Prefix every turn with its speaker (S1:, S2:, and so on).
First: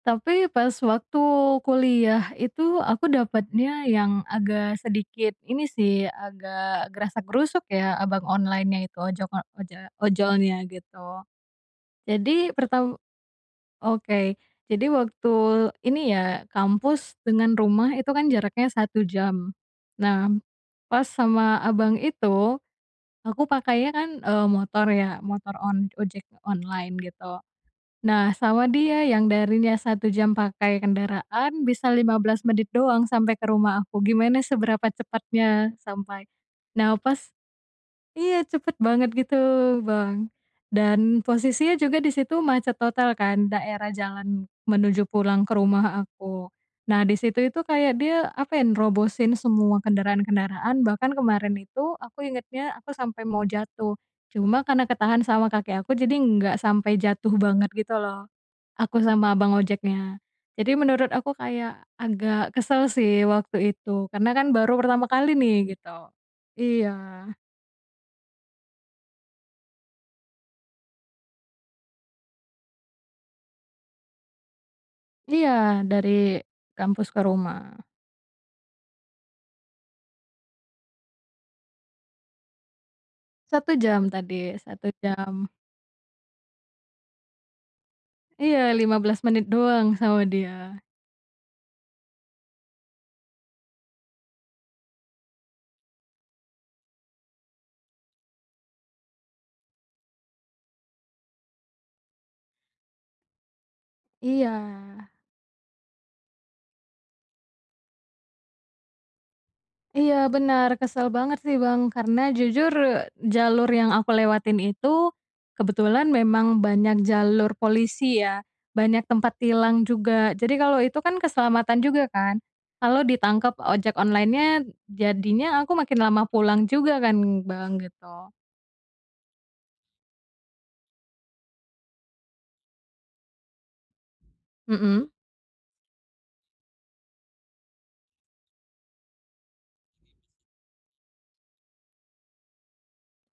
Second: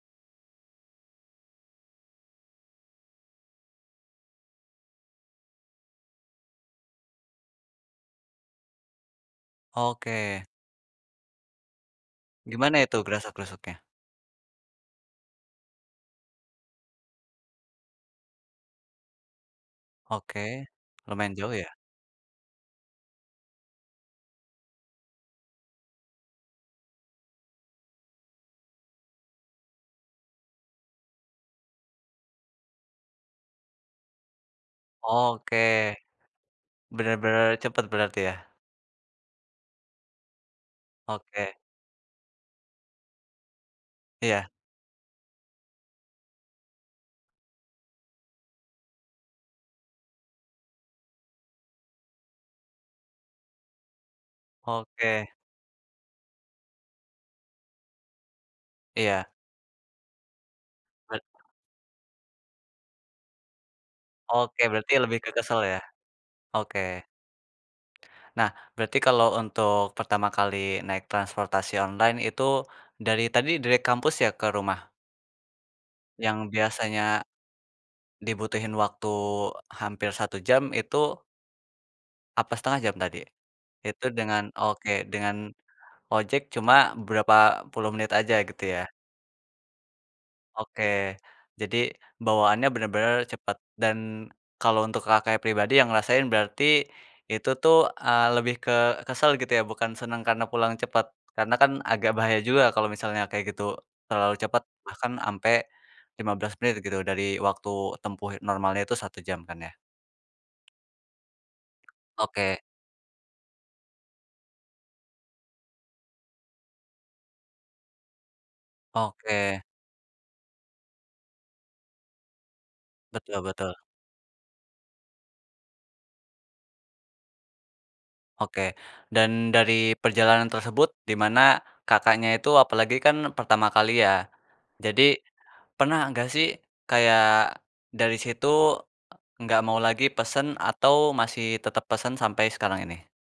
S1: Tapi, pas waktu kuliah itu aku dapetnya yang agak sedikit ini sih agak grasak-grusuk ya abang onlinenya itu ojok oja
S2: Oke.
S1: ojolnya gitu, jadi
S2: Gimana itu
S1: pertam
S2: grasak-grusuknya?
S1: oke jadi waktu ini ya kampus dengan rumah itu kan jaraknya 1 jam, nah,
S2: Oke,
S1: pas
S2: lumayan jauh
S1: sama
S2: ya.
S1: abang itu, aku pakainya kan, eee, motor ya motor on ojek online gitu, nah sama dia yang darinya 1 jam pakai kendaraan bisa 15 menit doang sampai ke rumah aku gimana seberapa
S2: Oke,
S1: cepatnya sampai, nah pas,
S2: bener-bener cepet berarti ya?
S1: iya cepet banget gitu Bang dan
S2: Oke.
S1: posisinya juga di situ macet total kan daerah jalan
S2: Iya.
S1: menuju pulang ke rumah aku, nah disitu itu kayak dia apa ya nerobosin semua kendaraan-kendaraan bahkan kemarin itu aku ingetnya aku sampai mau jatuh, cuma karena ketahan
S2: Oke.
S1: sama kaki aku jadi enggak sampai jatuh banget gitu loh, aku
S2: Iya.
S1: sama abang ojeknya, jadi menurut aku
S2: Betul.
S1: kayak agak kesel sih waktu itu karena kan
S2: Oke
S1: baru
S2: berarti
S1: pertama
S2: lebih ke
S1: kali
S2: kesel
S1: nih
S2: ya?
S1: gitu,
S2: Oke.
S1: iya.
S2: Nah berarti kalau untuk pertama kali naik transportasi online itu, dari tadi dari kampus ya ke rumah?
S1: Iya dari
S2: Yang biasanya,
S1: kampus ke rumah.
S2: dibutuhin waktu hampir 1 jam itu Apa 1/2 jam tadi,
S1: 1 jam
S2: itu dengan
S1: tadi 1
S2: oke dengan,
S1: jam.
S2: ojek cuma berapa puluh menit aja gitu
S1: Iya
S2: ya?
S1: 15 menit doang sama dia.
S2: Oke jadi bawaannya bener-bener cepet dan, kalau untuk Kakaknya pribadi yang ngerasain berarti, itu tuh, eee, lebih ke kesel gitu ya bukan senang karena pulang cepet, karena kan agak bahaya juga kalau misalnya kayak gitu terlalu
S1: Iya.
S2: cepet bahkan ampe 15 menit gitu dari waktu tempuh normalnya itu 1 jam kan ya.
S1: Iya benar kesel banget sih Bang karena
S2: Oke.
S1: jujur jalur yang aku lewatin itu, kebetulan memang banyak jalur polisi ya banyak tempat
S2: Oke.
S1: tilang juga jadi kalau itu kan keselamatan juga kan, kalau
S2: Betul
S1: ditangkap
S2: betul.
S1: ojek onlinenya jadinya aku makin lama pulang juga kan Bang gitu.
S2: Oke dan dari perjalanan tersebut dimana Kakaknya itu apalagi kan pertama kali ya,
S1: Mhm.
S2: jadi, pernah enggak sih kayak dari situ, enggak mau lagi pesen atau masih tetep pesen sampai sekarang ini?